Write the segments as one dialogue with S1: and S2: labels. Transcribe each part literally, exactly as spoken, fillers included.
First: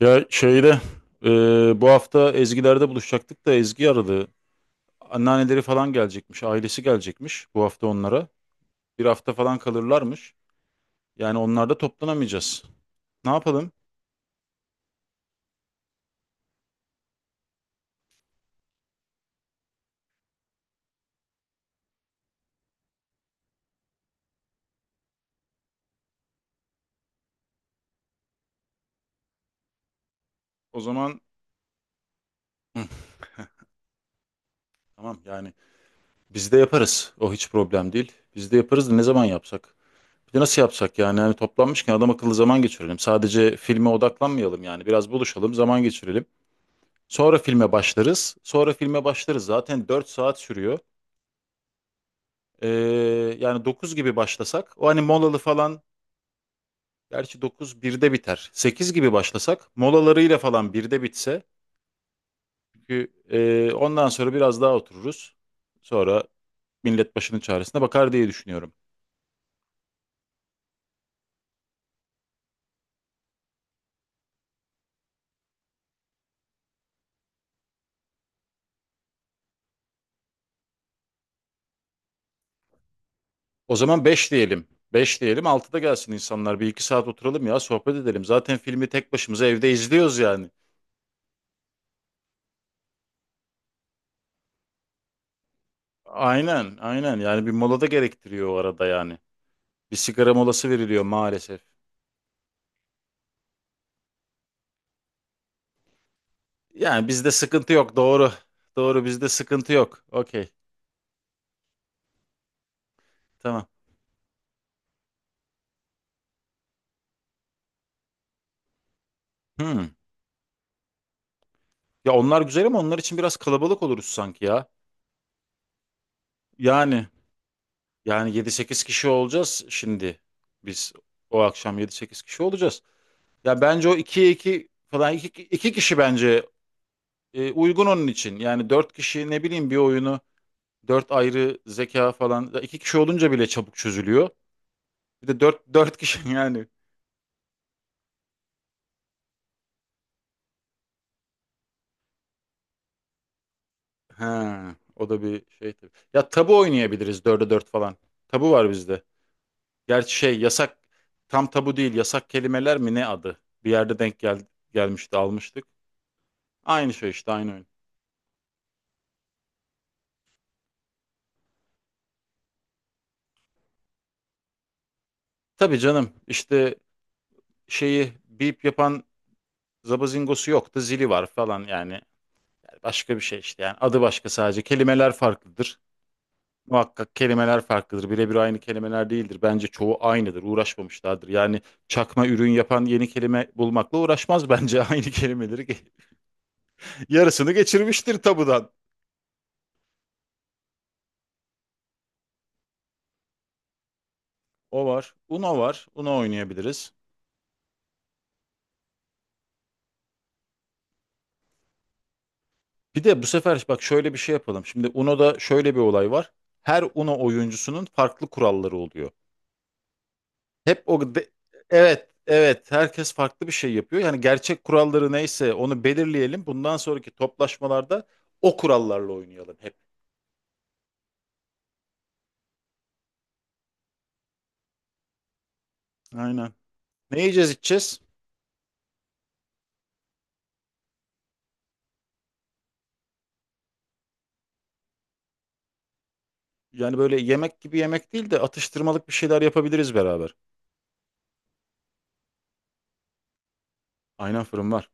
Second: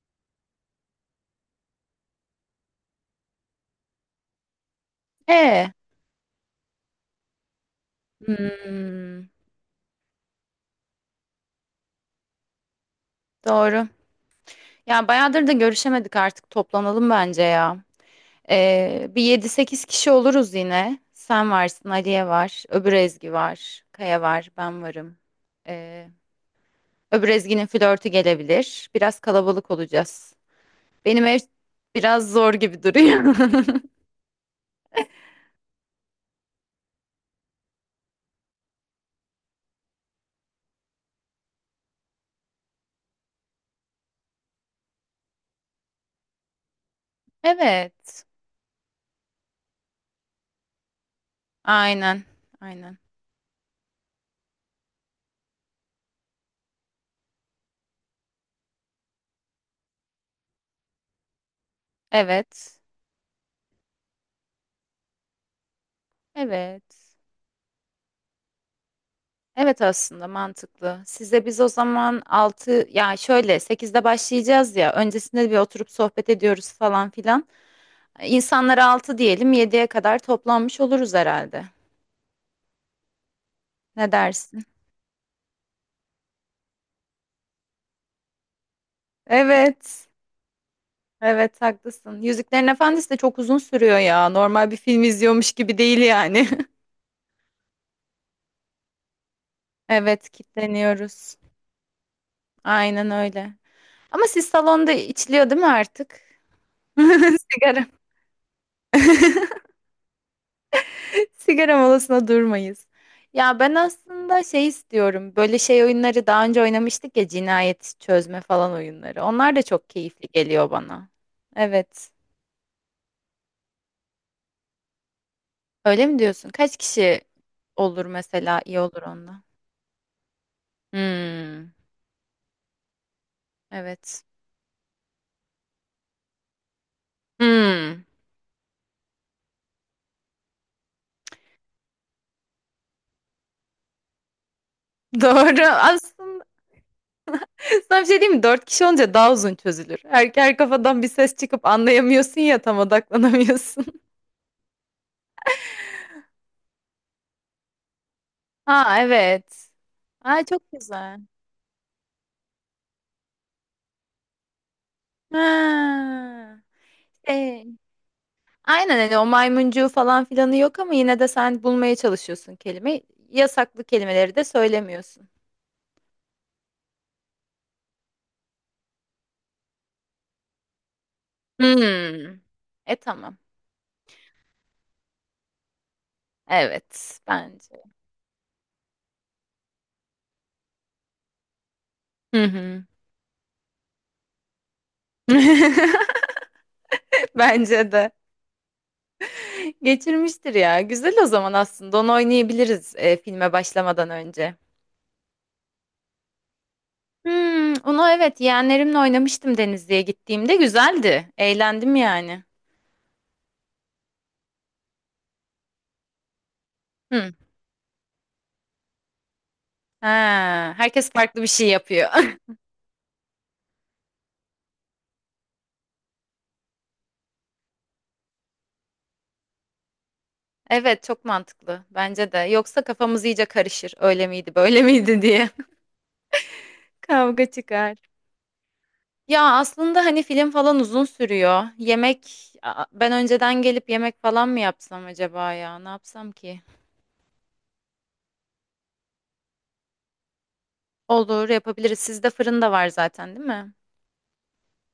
S1: Ya şeyde e, bu hafta Ezgiler'de buluşacaktık da Ezgi aradı. Anneanneleri
S2: E,
S1: falan gelecekmiş, ailesi gelecekmiş bu hafta onlara. Bir
S2: hmm,
S1: hafta falan kalırlarmış. Yani onlarda toplanamayacağız. Ne yapalım?
S2: doğru. Ya bayağıdır da görüşemedik artık toplanalım bence ya. Ee, bir yedi sekiz kişi oluruz yine. Sen varsın, Aliye var, öbür Ezgi var, Kaya var, ben varım. Ee, öbür Ezgi'nin flörtü gelebilir. Biraz kalabalık olacağız.
S1: O zaman.
S2: Benim ev biraz zor
S1: Hı,
S2: gibi duruyor.
S1: tamam yani biz de yaparız. O hiç problem değil. Biz de yaparız da ne zaman yapsak? Bir de nasıl yapsak yani? Yani toplanmışken adam akıllı zaman geçirelim. Sadece filme odaklanmayalım yani. Biraz buluşalım, zaman geçirelim. Sonra filme
S2: Evet,
S1: başlarız. Sonra filme başlarız. Zaten dört saat sürüyor.
S2: aynen,
S1: Ee,
S2: aynen.
S1: yani dokuz gibi başlasak, o hani molalı falan, gerçi dokuz birde biter. Sekiz gibi başlasak molalarıyla falan birde bitse,
S2: Evet,
S1: çünkü e, ondan sonra biraz daha otururuz. Sonra millet
S2: evet.
S1: başının çaresine bakar diye düşünüyorum.
S2: Evet aslında mantıklı. Size biz o zaman altı yani şöyle sekizde başlayacağız ya öncesinde bir oturup sohbet ediyoruz falan filan. İnsanlara altı diyelim yediye kadar toplanmış oluruz herhalde.
S1: O zaman
S2: Ne
S1: beş
S2: dersin?
S1: diyelim. Beş diyelim, altıda gelsin insanlar, bir iki saat oturalım ya, sohbet edelim. Zaten filmi tek başımıza evde
S2: Evet.
S1: izliyoruz yani.
S2: Evet haklısın. Yüzüklerin Efendisi de çok uzun sürüyor ya. Normal bir film izliyormuş gibi değil yani.
S1: Aynen, aynen, yani bir mola da gerektiriyor o arada yani. Bir
S2: Evet
S1: sigara molası veriliyor
S2: kitleniyoruz.
S1: maalesef.
S2: Aynen öyle. Ama siz salonda içiliyor değil mi artık?
S1: Yani bizde sıkıntı
S2: Sigara.
S1: yok. Doğru. Doğru, bizde sıkıntı yok. Okey.
S2: Sigara molasına durmayız. Ya
S1: Tamam.
S2: ben aslında şey istiyorum. Böyle şey oyunları daha önce oynamıştık ya cinayet çözme falan oyunları. Onlar da çok
S1: Hmm.
S2: keyifli geliyor bana. Evet.
S1: Ya onlar güzel ama onlar için biraz kalabalık oluruz sanki ya.
S2: Öyle mi diyorsun? Kaç
S1: Yani
S2: kişi olur
S1: yani yedi
S2: mesela iyi
S1: sekiz
S2: olur
S1: kişi
S2: onda?
S1: olacağız şimdi. Biz o
S2: Hmm.
S1: akşam yedi sekiz kişi olacağız. Ya bence o
S2: Evet.
S1: ikiye iki falan, iki iki kişi bence e, uygun
S2: Hmm.
S1: onun için. Yani dört kişi ne bileyim bir oyunu, dört ayrı zeka falan. Ya iki kişi olunca bile çabuk çözülüyor. Bir de
S2: Doğru.
S1: dört dört kişi
S2: Aslında
S1: yani.
S2: sana bir şey diyeyim mi? Dört kişi olunca daha uzun çözülür. Her, her kafadan bir ses çıkıp anlayamıyorsun ya tam odaklanamıyorsun.
S1: Ha, o da bir şey tabii. Ya tabu oynayabiliriz dörde dört falan. Tabu var
S2: Ha
S1: bizde.
S2: evet.
S1: Gerçi şey
S2: Aa çok
S1: yasak,
S2: güzel.
S1: tam tabu değil, yasak kelimeler mi ne adı? Bir yerde denk gel gelmişti almıştık.
S2: Ha.
S1: Aynı şey işte, aynı oyun.
S2: Ee, aynen hani o maymuncuğu falan filanı yok ama yine de sen bulmaya çalışıyorsun kelime. Yasaklı kelimeleri de söylemiyorsun.
S1: Tabii canım, işte şeyi bip yapan zabazingosu yoktu, zili var falan yani.
S2: Hmm. E
S1: Başka bir
S2: tamam.
S1: şey işte, yani adı başka, sadece kelimeler farklıdır. Muhakkak
S2: Evet
S1: kelimeler
S2: bence.
S1: farklıdır. Birebir aynı kelimeler değildir. Bence çoğu aynıdır. Uğraşmamışlardır. Yani çakma
S2: Hı
S1: ürün yapan
S2: hı.
S1: yeni kelime bulmakla uğraşmaz bence. Aynı kelimeleri ge- yarısını
S2: Bence de.
S1: geçirmiştir tabudan.
S2: Geçirmiştir ya. Güzel o zaman aslında. Onu oynayabiliriz e, filme başlamadan önce.
S1: O var. Uno var. Uno oynayabiliriz.
S2: Hmm, onu evet yeğenlerimle oynamıştım Denizli'ye gittiğimde. Güzeldi. Eğlendim yani.
S1: Bir de bu sefer bak, şöyle bir şey yapalım. Şimdi Uno'da şöyle bir olay var. Her Uno
S2: Hı.
S1: oyuncusunun farklı kuralları oluyor.
S2: Ha,
S1: Hep
S2: herkes
S1: o de-
S2: farklı bir şey
S1: evet
S2: yapıyor.
S1: evet herkes farklı bir şey yapıyor. Yani gerçek kuralları neyse onu belirleyelim. Bundan sonraki toplaşmalarda o kurallarla oynayalım hep.
S2: Evet çok mantıklı bence de. Yoksa kafamız iyice karışır. Öyle miydi, böyle miydi diye.
S1: Aynen. Ne
S2: Kavga
S1: yiyeceğiz,
S2: çıkar.
S1: içeceğiz?
S2: Ya aslında hani film falan uzun sürüyor. Yemek Aa, ben önceden gelip yemek falan mı yapsam acaba ya? Ne yapsam ki?
S1: Yani böyle yemek gibi yemek değil de, atıştırmalık bir şeyler yapabiliriz beraber.
S2: Olur yapabiliriz. Sizde fırın da var zaten değil mi?
S1: Aynen, fırın var.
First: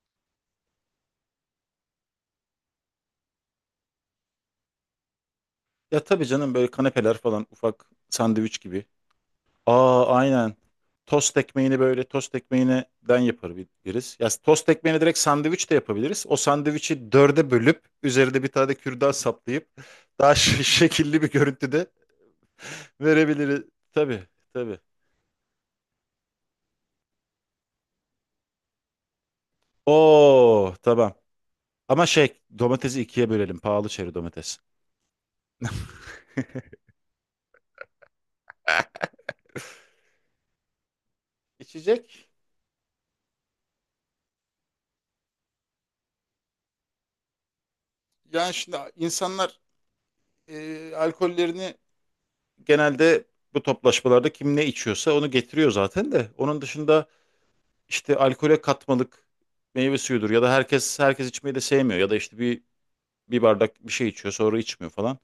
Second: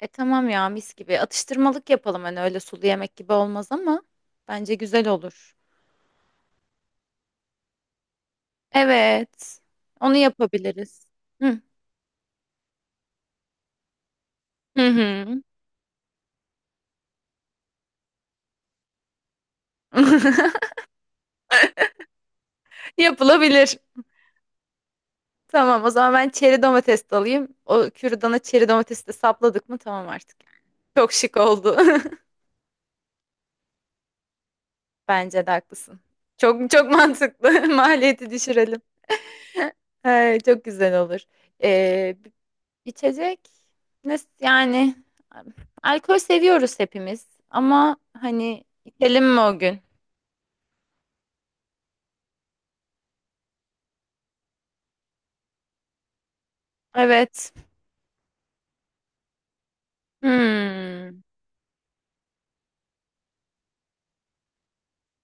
S2: E tamam ya mis gibi. Atıştırmalık yapalım hani öyle sulu yemek gibi olmaz ama bence güzel olur.
S1: Ya tabii canım, böyle kanepeler falan, ufak sandviç gibi.
S2: Evet.
S1: Aa,
S2: Onu
S1: aynen.
S2: yapabiliriz.
S1: Tost
S2: Hı
S1: ekmeğini böyle tost ekmeğinden yapabiliriz. Ya tost
S2: hı.
S1: ekmeğini direkt
S2: Hı.
S1: sandviç de yapabiliriz. O sandviçi dörde bölüp üzerinde bir tane de kürdan saplayıp daha ş- şekilli bir görüntüde verebiliriz.
S2: Yapılabilir.
S1: Tabii, tabii.
S2: Tamam o zaman ben çeri domates de alayım. O kürdana çeri domatesi de sapladık mı tamam artık.
S1: Oo, tamam.
S2: Çok şık oldu.
S1: Ama şey domatesi ikiye bölelim. Pahalı çeri domates.
S2: Bence de haklısın. Çok çok mantıklı. Maliyeti düşürelim. Ay, çok güzel olur. Ee,
S1: İçecek.
S2: içecek nasıl yani alkol seviyoruz hepimiz ama
S1: Yani
S2: hani
S1: şimdi
S2: içelim mi o
S1: insanlar
S2: gün?
S1: e, alkollerini genelde bu toplaşmalarda kim ne içiyorsa onu getiriyor zaten de. Onun dışında
S2: Evet.
S1: işte alkole katmalık meyve suyudur, ya da herkes
S2: Hmm,
S1: herkes içmeyi de sevmiyor, ya da işte bir bir bardak bir şey içiyor sonra içmiyor falan.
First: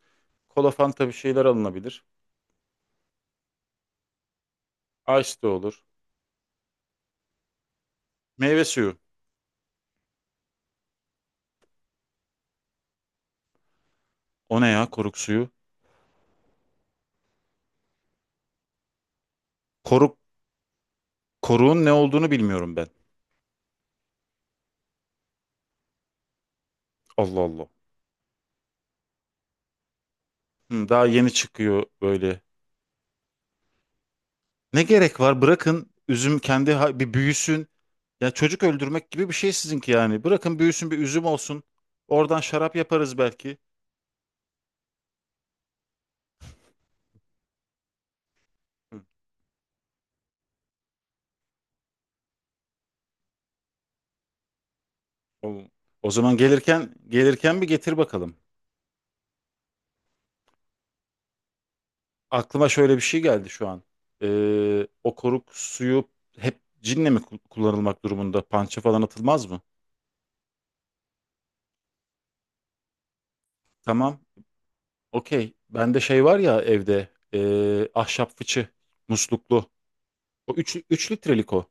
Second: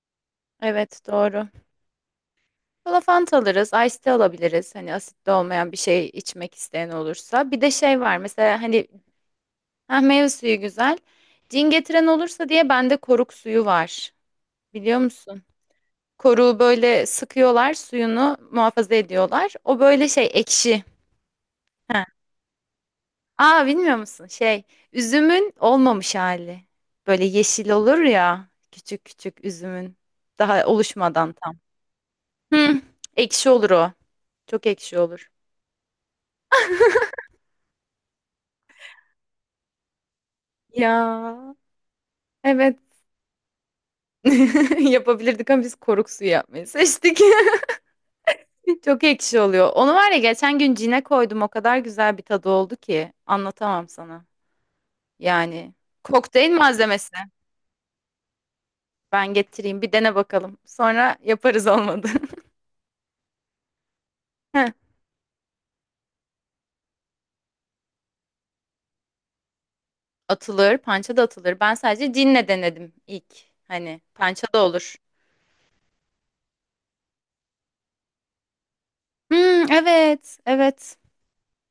S1: Kola,
S2: evet
S1: Fanta, bir şeyler
S2: doğru.
S1: alınabilir.
S2: Kola Fanta alırız, ice tea alabiliriz. Hani asitli
S1: Ice de
S2: olmayan bir
S1: olur.
S2: şey içmek isteyen olursa. Bir de şey var mesela
S1: Meyve
S2: hani
S1: suyu.
S2: ha, meyve suyu güzel. Cin getiren olursa diye bende koruk suyu var.
S1: O ne ya,
S2: Biliyor
S1: koruk
S2: musun?
S1: suyu?
S2: Koruğu böyle sıkıyorlar, suyunu muhafaza ediyorlar. O böyle
S1: Koruk
S2: şey ekşi.
S1: koruğun ne
S2: Ha.
S1: olduğunu bilmiyorum ben.
S2: Aa bilmiyor musun? Şey üzümün olmamış hali. Böyle
S1: Allah Allah.
S2: yeşil olur ya küçük küçük üzümün daha
S1: Hı, daha yeni
S2: oluşmadan tam.
S1: çıkıyor böyle.
S2: Hı, ekşi olur o. Çok
S1: Ne
S2: ekşi
S1: gerek
S2: olur.
S1: var? Bırakın üzüm kendi ha- bir büyüsün. Ya çocuk öldürmek gibi bir şey sizinki yani. Bırakın büyüsün, bir üzüm
S2: Ya
S1: olsun. Oradan şarap
S2: evet
S1: yaparız belki.
S2: Yapabilirdik ama biz koruk suyu yapmayı seçtik.
S1: Hı.
S2: Çok ekşi oluyor. Onu var ya geçen gün cine koydum. O kadar güzel bir tadı oldu ki anlatamam sana.
S1: O,
S2: Yani
S1: o zaman
S2: kokteyl
S1: gelirken
S2: malzemesi.
S1: gelirken bir getir bakalım.
S2: Ben getireyim bir dene bakalım. Sonra yaparız olmadı.
S1: Aklıma şöyle bir şey geldi şu an.
S2: Heh.
S1: Ee, o koruk suyu hep cinle mi ku- kullanılmak durumunda? Pança falan atılmaz mı?
S2: Atılır, pança da atılır. Ben sadece cinle denedim ilk. Hani
S1: Tamam.
S2: pança da olur.
S1: Okey. Bende şey var ya evde. ee, ahşap fıçı.
S2: Hmm,
S1: Musluklu.
S2: evet,
S1: O üç
S2: evet.
S1: üç litrelik o.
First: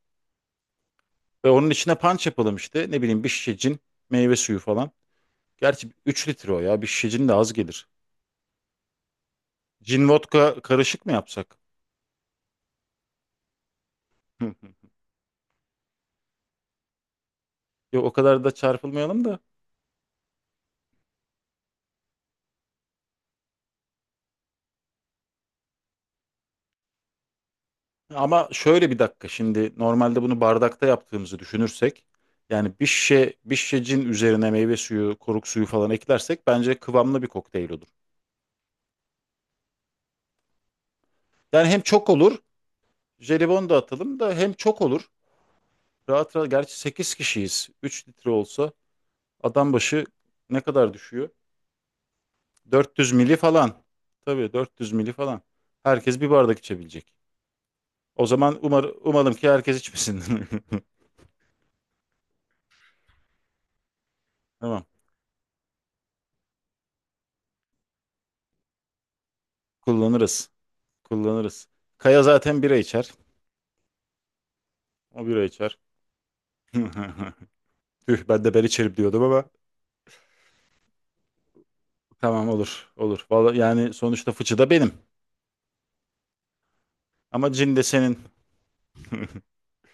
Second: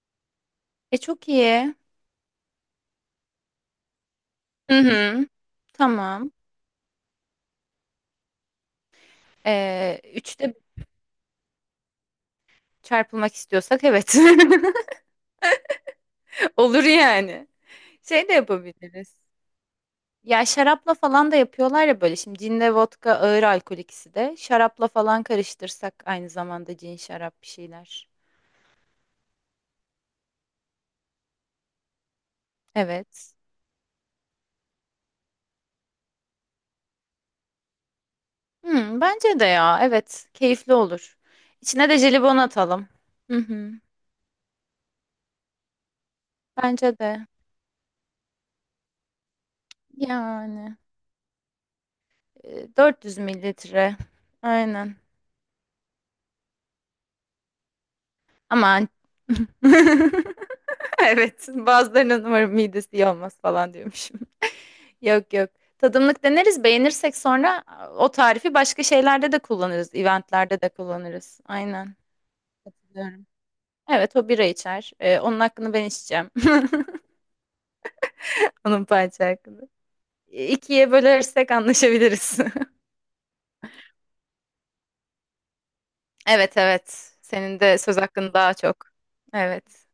S2: E çok
S1: Ve onun
S2: iyi.
S1: içine punch yapalım işte. Ne bileyim, bir şişe cin, meyve suyu
S2: Hı
S1: falan.
S2: hı,
S1: Gerçi üç
S2: tamam.
S1: litre o ya. Bir şişe cin de az gelir.
S2: Ee,
S1: Cin
S2: üçte
S1: vodka karışık mı yapsak?
S2: çarpılmak istiyorsak evet. Olur yani.
S1: Yok, o
S2: Şey de
S1: kadar da
S2: yapabiliriz.
S1: çarpılmayalım da.
S2: Ya şarapla falan da yapıyorlar ya böyle. Şimdi cinle vodka ağır alkol ikisi de. Şarapla falan karıştırsak aynı zamanda cin şarap bir şeyler.
S1: Ama şöyle bir dakika, şimdi normalde bunu bardakta yaptığımızı düşünürsek, yani bir şişe,
S2: Evet.
S1: bir şişe cin üzerine meyve suyu, koruk suyu falan eklersek bence kıvamlı bir kokteyl olur.
S2: Hmm, bence de ya. Evet. Keyifli olur.
S1: Yani hem
S2: İçine de
S1: çok olur,
S2: jelibon atalım. Hı
S1: jelibon
S2: hı.
S1: da atalım da hem çok olur. Rahat rahat, gerçi
S2: Bence
S1: sekiz
S2: de.
S1: kişiyiz. Üç litre olsa adam başı ne
S2: Yani.
S1: kadar düşüyor?
S2: e,
S1: dört yüz
S2: dört yüz
S1: mili falan.
S2: mililitre.
S1: Tabii, dört yüz
S2: Aynen.
S1: mili falan. Herkes bir bardak içebilecek. O zaman umar,
S2: Aman.
S1: umalım ki herkes içmesin.
S2: Evet. Bazılarının umarım midesi iyi olmaz falan diyormuş.
S1: Tamam.
S2: Yok yok. Tadımlık deneriz. Beğenirsek sonra o tarifi başka şeylerde de kullanırız.
S1: Kullanırız.
S2: Eventlerde de kullanırız.
S1: Kullanırız.
S2: Aynen.
S1: Kaya zaten bira içer.
S2: Katılıyorum. Evet o bira içer. Ee,
S1: O
S2: onun
S1: bira
S2: hakkını
S1: içer.
S2: ben içeceğim.
S1: Tüh, ben de ben
S2: Onun
S1: içerim diyordum
S2: parça
S1: ama.
S2: hakkını. İkiye bölersek anlaşabiliriz.
S1: Tamam, olur. Olur. Vallahi yani, sonuçta fıçı da benim.
S2: Evet evet.
S1: Ama
S2: Senin
S1: cin
S2: de
S1: de
S2: söz
S1: senin.
S2: hakkın daha çok. Evet.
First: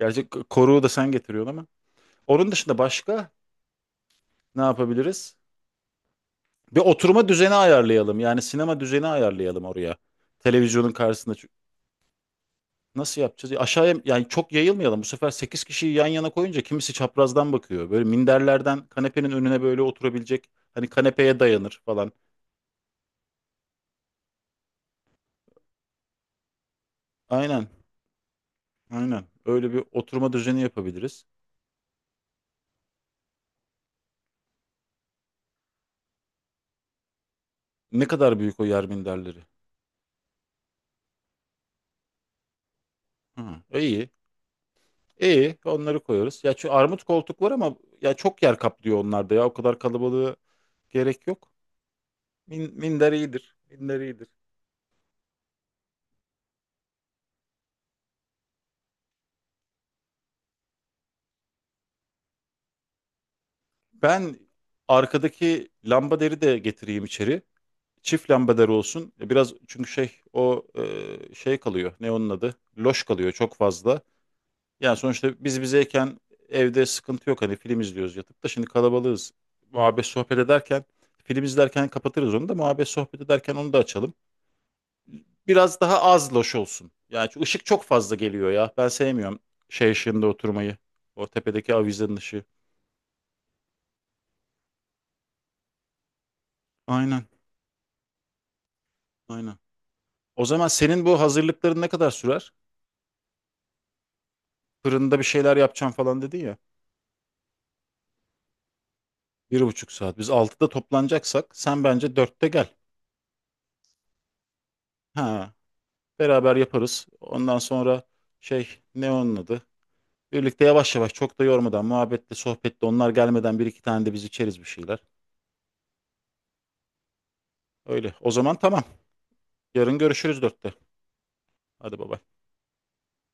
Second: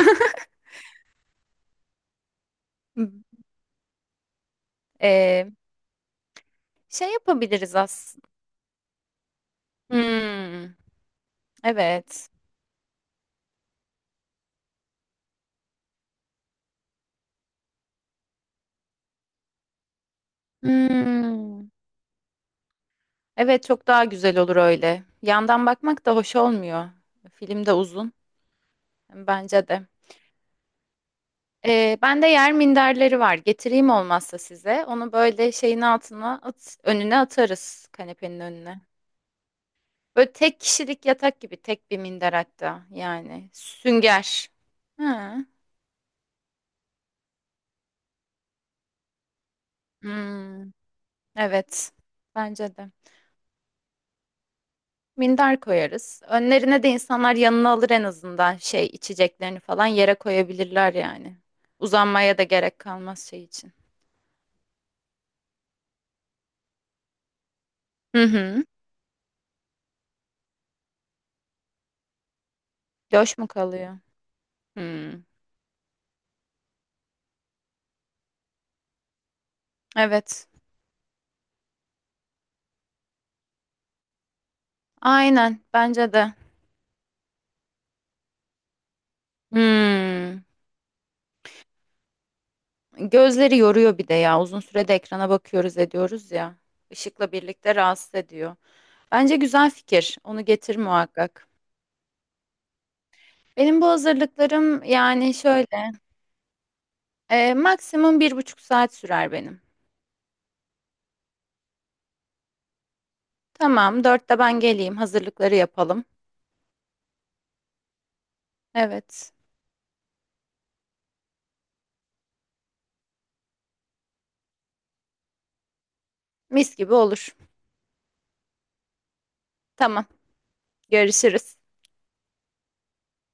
S1: Gerçi k- koruğu da sen getiriyorsun ama. Onun dışında başka ne yapabiliriz?
S2: Ee,
S1: Bir
S2: şey
S1: oturma düzeni
S2: yapabiliriz
S1: ayarlayalım.
S2: aslında.
S1: Yani sinema düzeni ayarlayalım oraya.
S2: Hmm,
S1: Televizyonun karşısında.
S2: evet.
S1: Nasıl yapacağız? Aşağıya, yani çok yayılmayalım. Bu sefer sekiz kişiyi yan yana koyunca kimisi çaprazdan bakıyor. Böyle minderlerden kanepenin önüne böyle oturabilecek. Hani kanepeye
S2: Hmm.
S1: dayanır falan.
S2: Evet çok daha güzel olur öyle. Yandan bakmak da hoş olmuyor. Film
S1: Aynen.
S2: de uzun.
S1: Aynen.
S2: Bence
S1: Öyle bir
S2: de.
S1: oturma düzeni yapabiliriz.
S2: Ee, ben de yer minderleri var. Getireyim olmazsa size. Onu böyle şeyin altına at, önüne atarız
S1: Ne kadar
S2: kanepenin
S1: büyük o
S2: önüne.
S1: yer minderleri?
S2: Böyle tek kişilik yatak gibi tek bir minder hatta yani.
S1: Hı, iyi.
S2: Sünger. Hı.
S1: İyi. Onları koyarız. Ya şu armut koltuk var ama ya, çok yer kaplıyor onlarda ya. O kadar kalabalığı
S2: Hmm,
S1: gerek yok.
S2: evet.
S1: Min,
S2: Bence de.
S1: minder iyidir. Minder iyidir.
S2: Minder koyarız. Önlerine de insanlar yanına alır en azından şey içeceklerini falan yere koyabilirler yani. Uzanmaya da gerek kalmaz şey için.
S1: Ben arkadaki lamba deri de getireyim içeri.
S2: Hı
S1: Çift
S2: hı.
S1: lambaları olsun. E, Biraz, çünkü şey o e, şey kalıyor. Ne onun adı? Loş kalıyor
S2: Döş mü
S1: çok
S2: kalıyor?
S1: fazla. Yani
S2: Hmm.
S1: sonuçta biz bizeyken evde sıkıntı yok. Hani film izliyoruz yatıp da, şimdi kalabalığız. Muhabbet sohbet
S2: Evet.
S1: ederken film izlerken kapatırız onu da, muhabbet sohbet ederken onu da açalım.
S2: Aynen
S1: Biraz daha
S2: bence
S1: az
S2: de.
S1: loş olsun. Yani çünkü ışık çok fazla geliyor ya. Ben sevmiyorum şey ışığında
S2: Hmm.
S1: oturmayı. O tepedeki avizenin ışığı.
S2: Gözleri yoruyor bir de ya. Uzun sürede ekrana bakıyoruz ediyoruz ya.
S1: Aynen,
S2: Işıkla birlikte rahatsız ediyor. Bence
S1: aynen.
S2: güzel fikir.
S1: O
S2: Onu
S1: zaman
S2: getir
S1: senin bu
S2: muhakkak.
S1: hazırlıkların ne kadar sürer?
S2: Benim bu hazırlıklarım
S1: Fırında bir
S2: yani
S1: şeyler
S2: şöyle.
S1: yapacağım falan dedin ya.
S2: e, maksimum bir buçuk saat sürer
S1: Bir
S2: benim.
S1: buçuk saat. Biz altıda toplanacaksak sen bence dörtte gel.
S2: Tamam, dörtte ben geleyim.
S1: Ha,
S2: Hazırlıkları yapalım.
S1: beraber yaparız. Ondan sonra şey, ne
S2: Evet.
S1: onun adı? Birlikte yavaş yavaş, çok da yormadan, muhabbetle sohbetle, onlar gelmeden bir iki tane de biz içeriz bir şeyler.
S2: Mis gibi olur.
S1: Öyle. O zaman tamam. Yarın
S2: Tamam.
S1: görüşürüz dörtte.
S2: Görüşürüz.
S1: Hadi baba.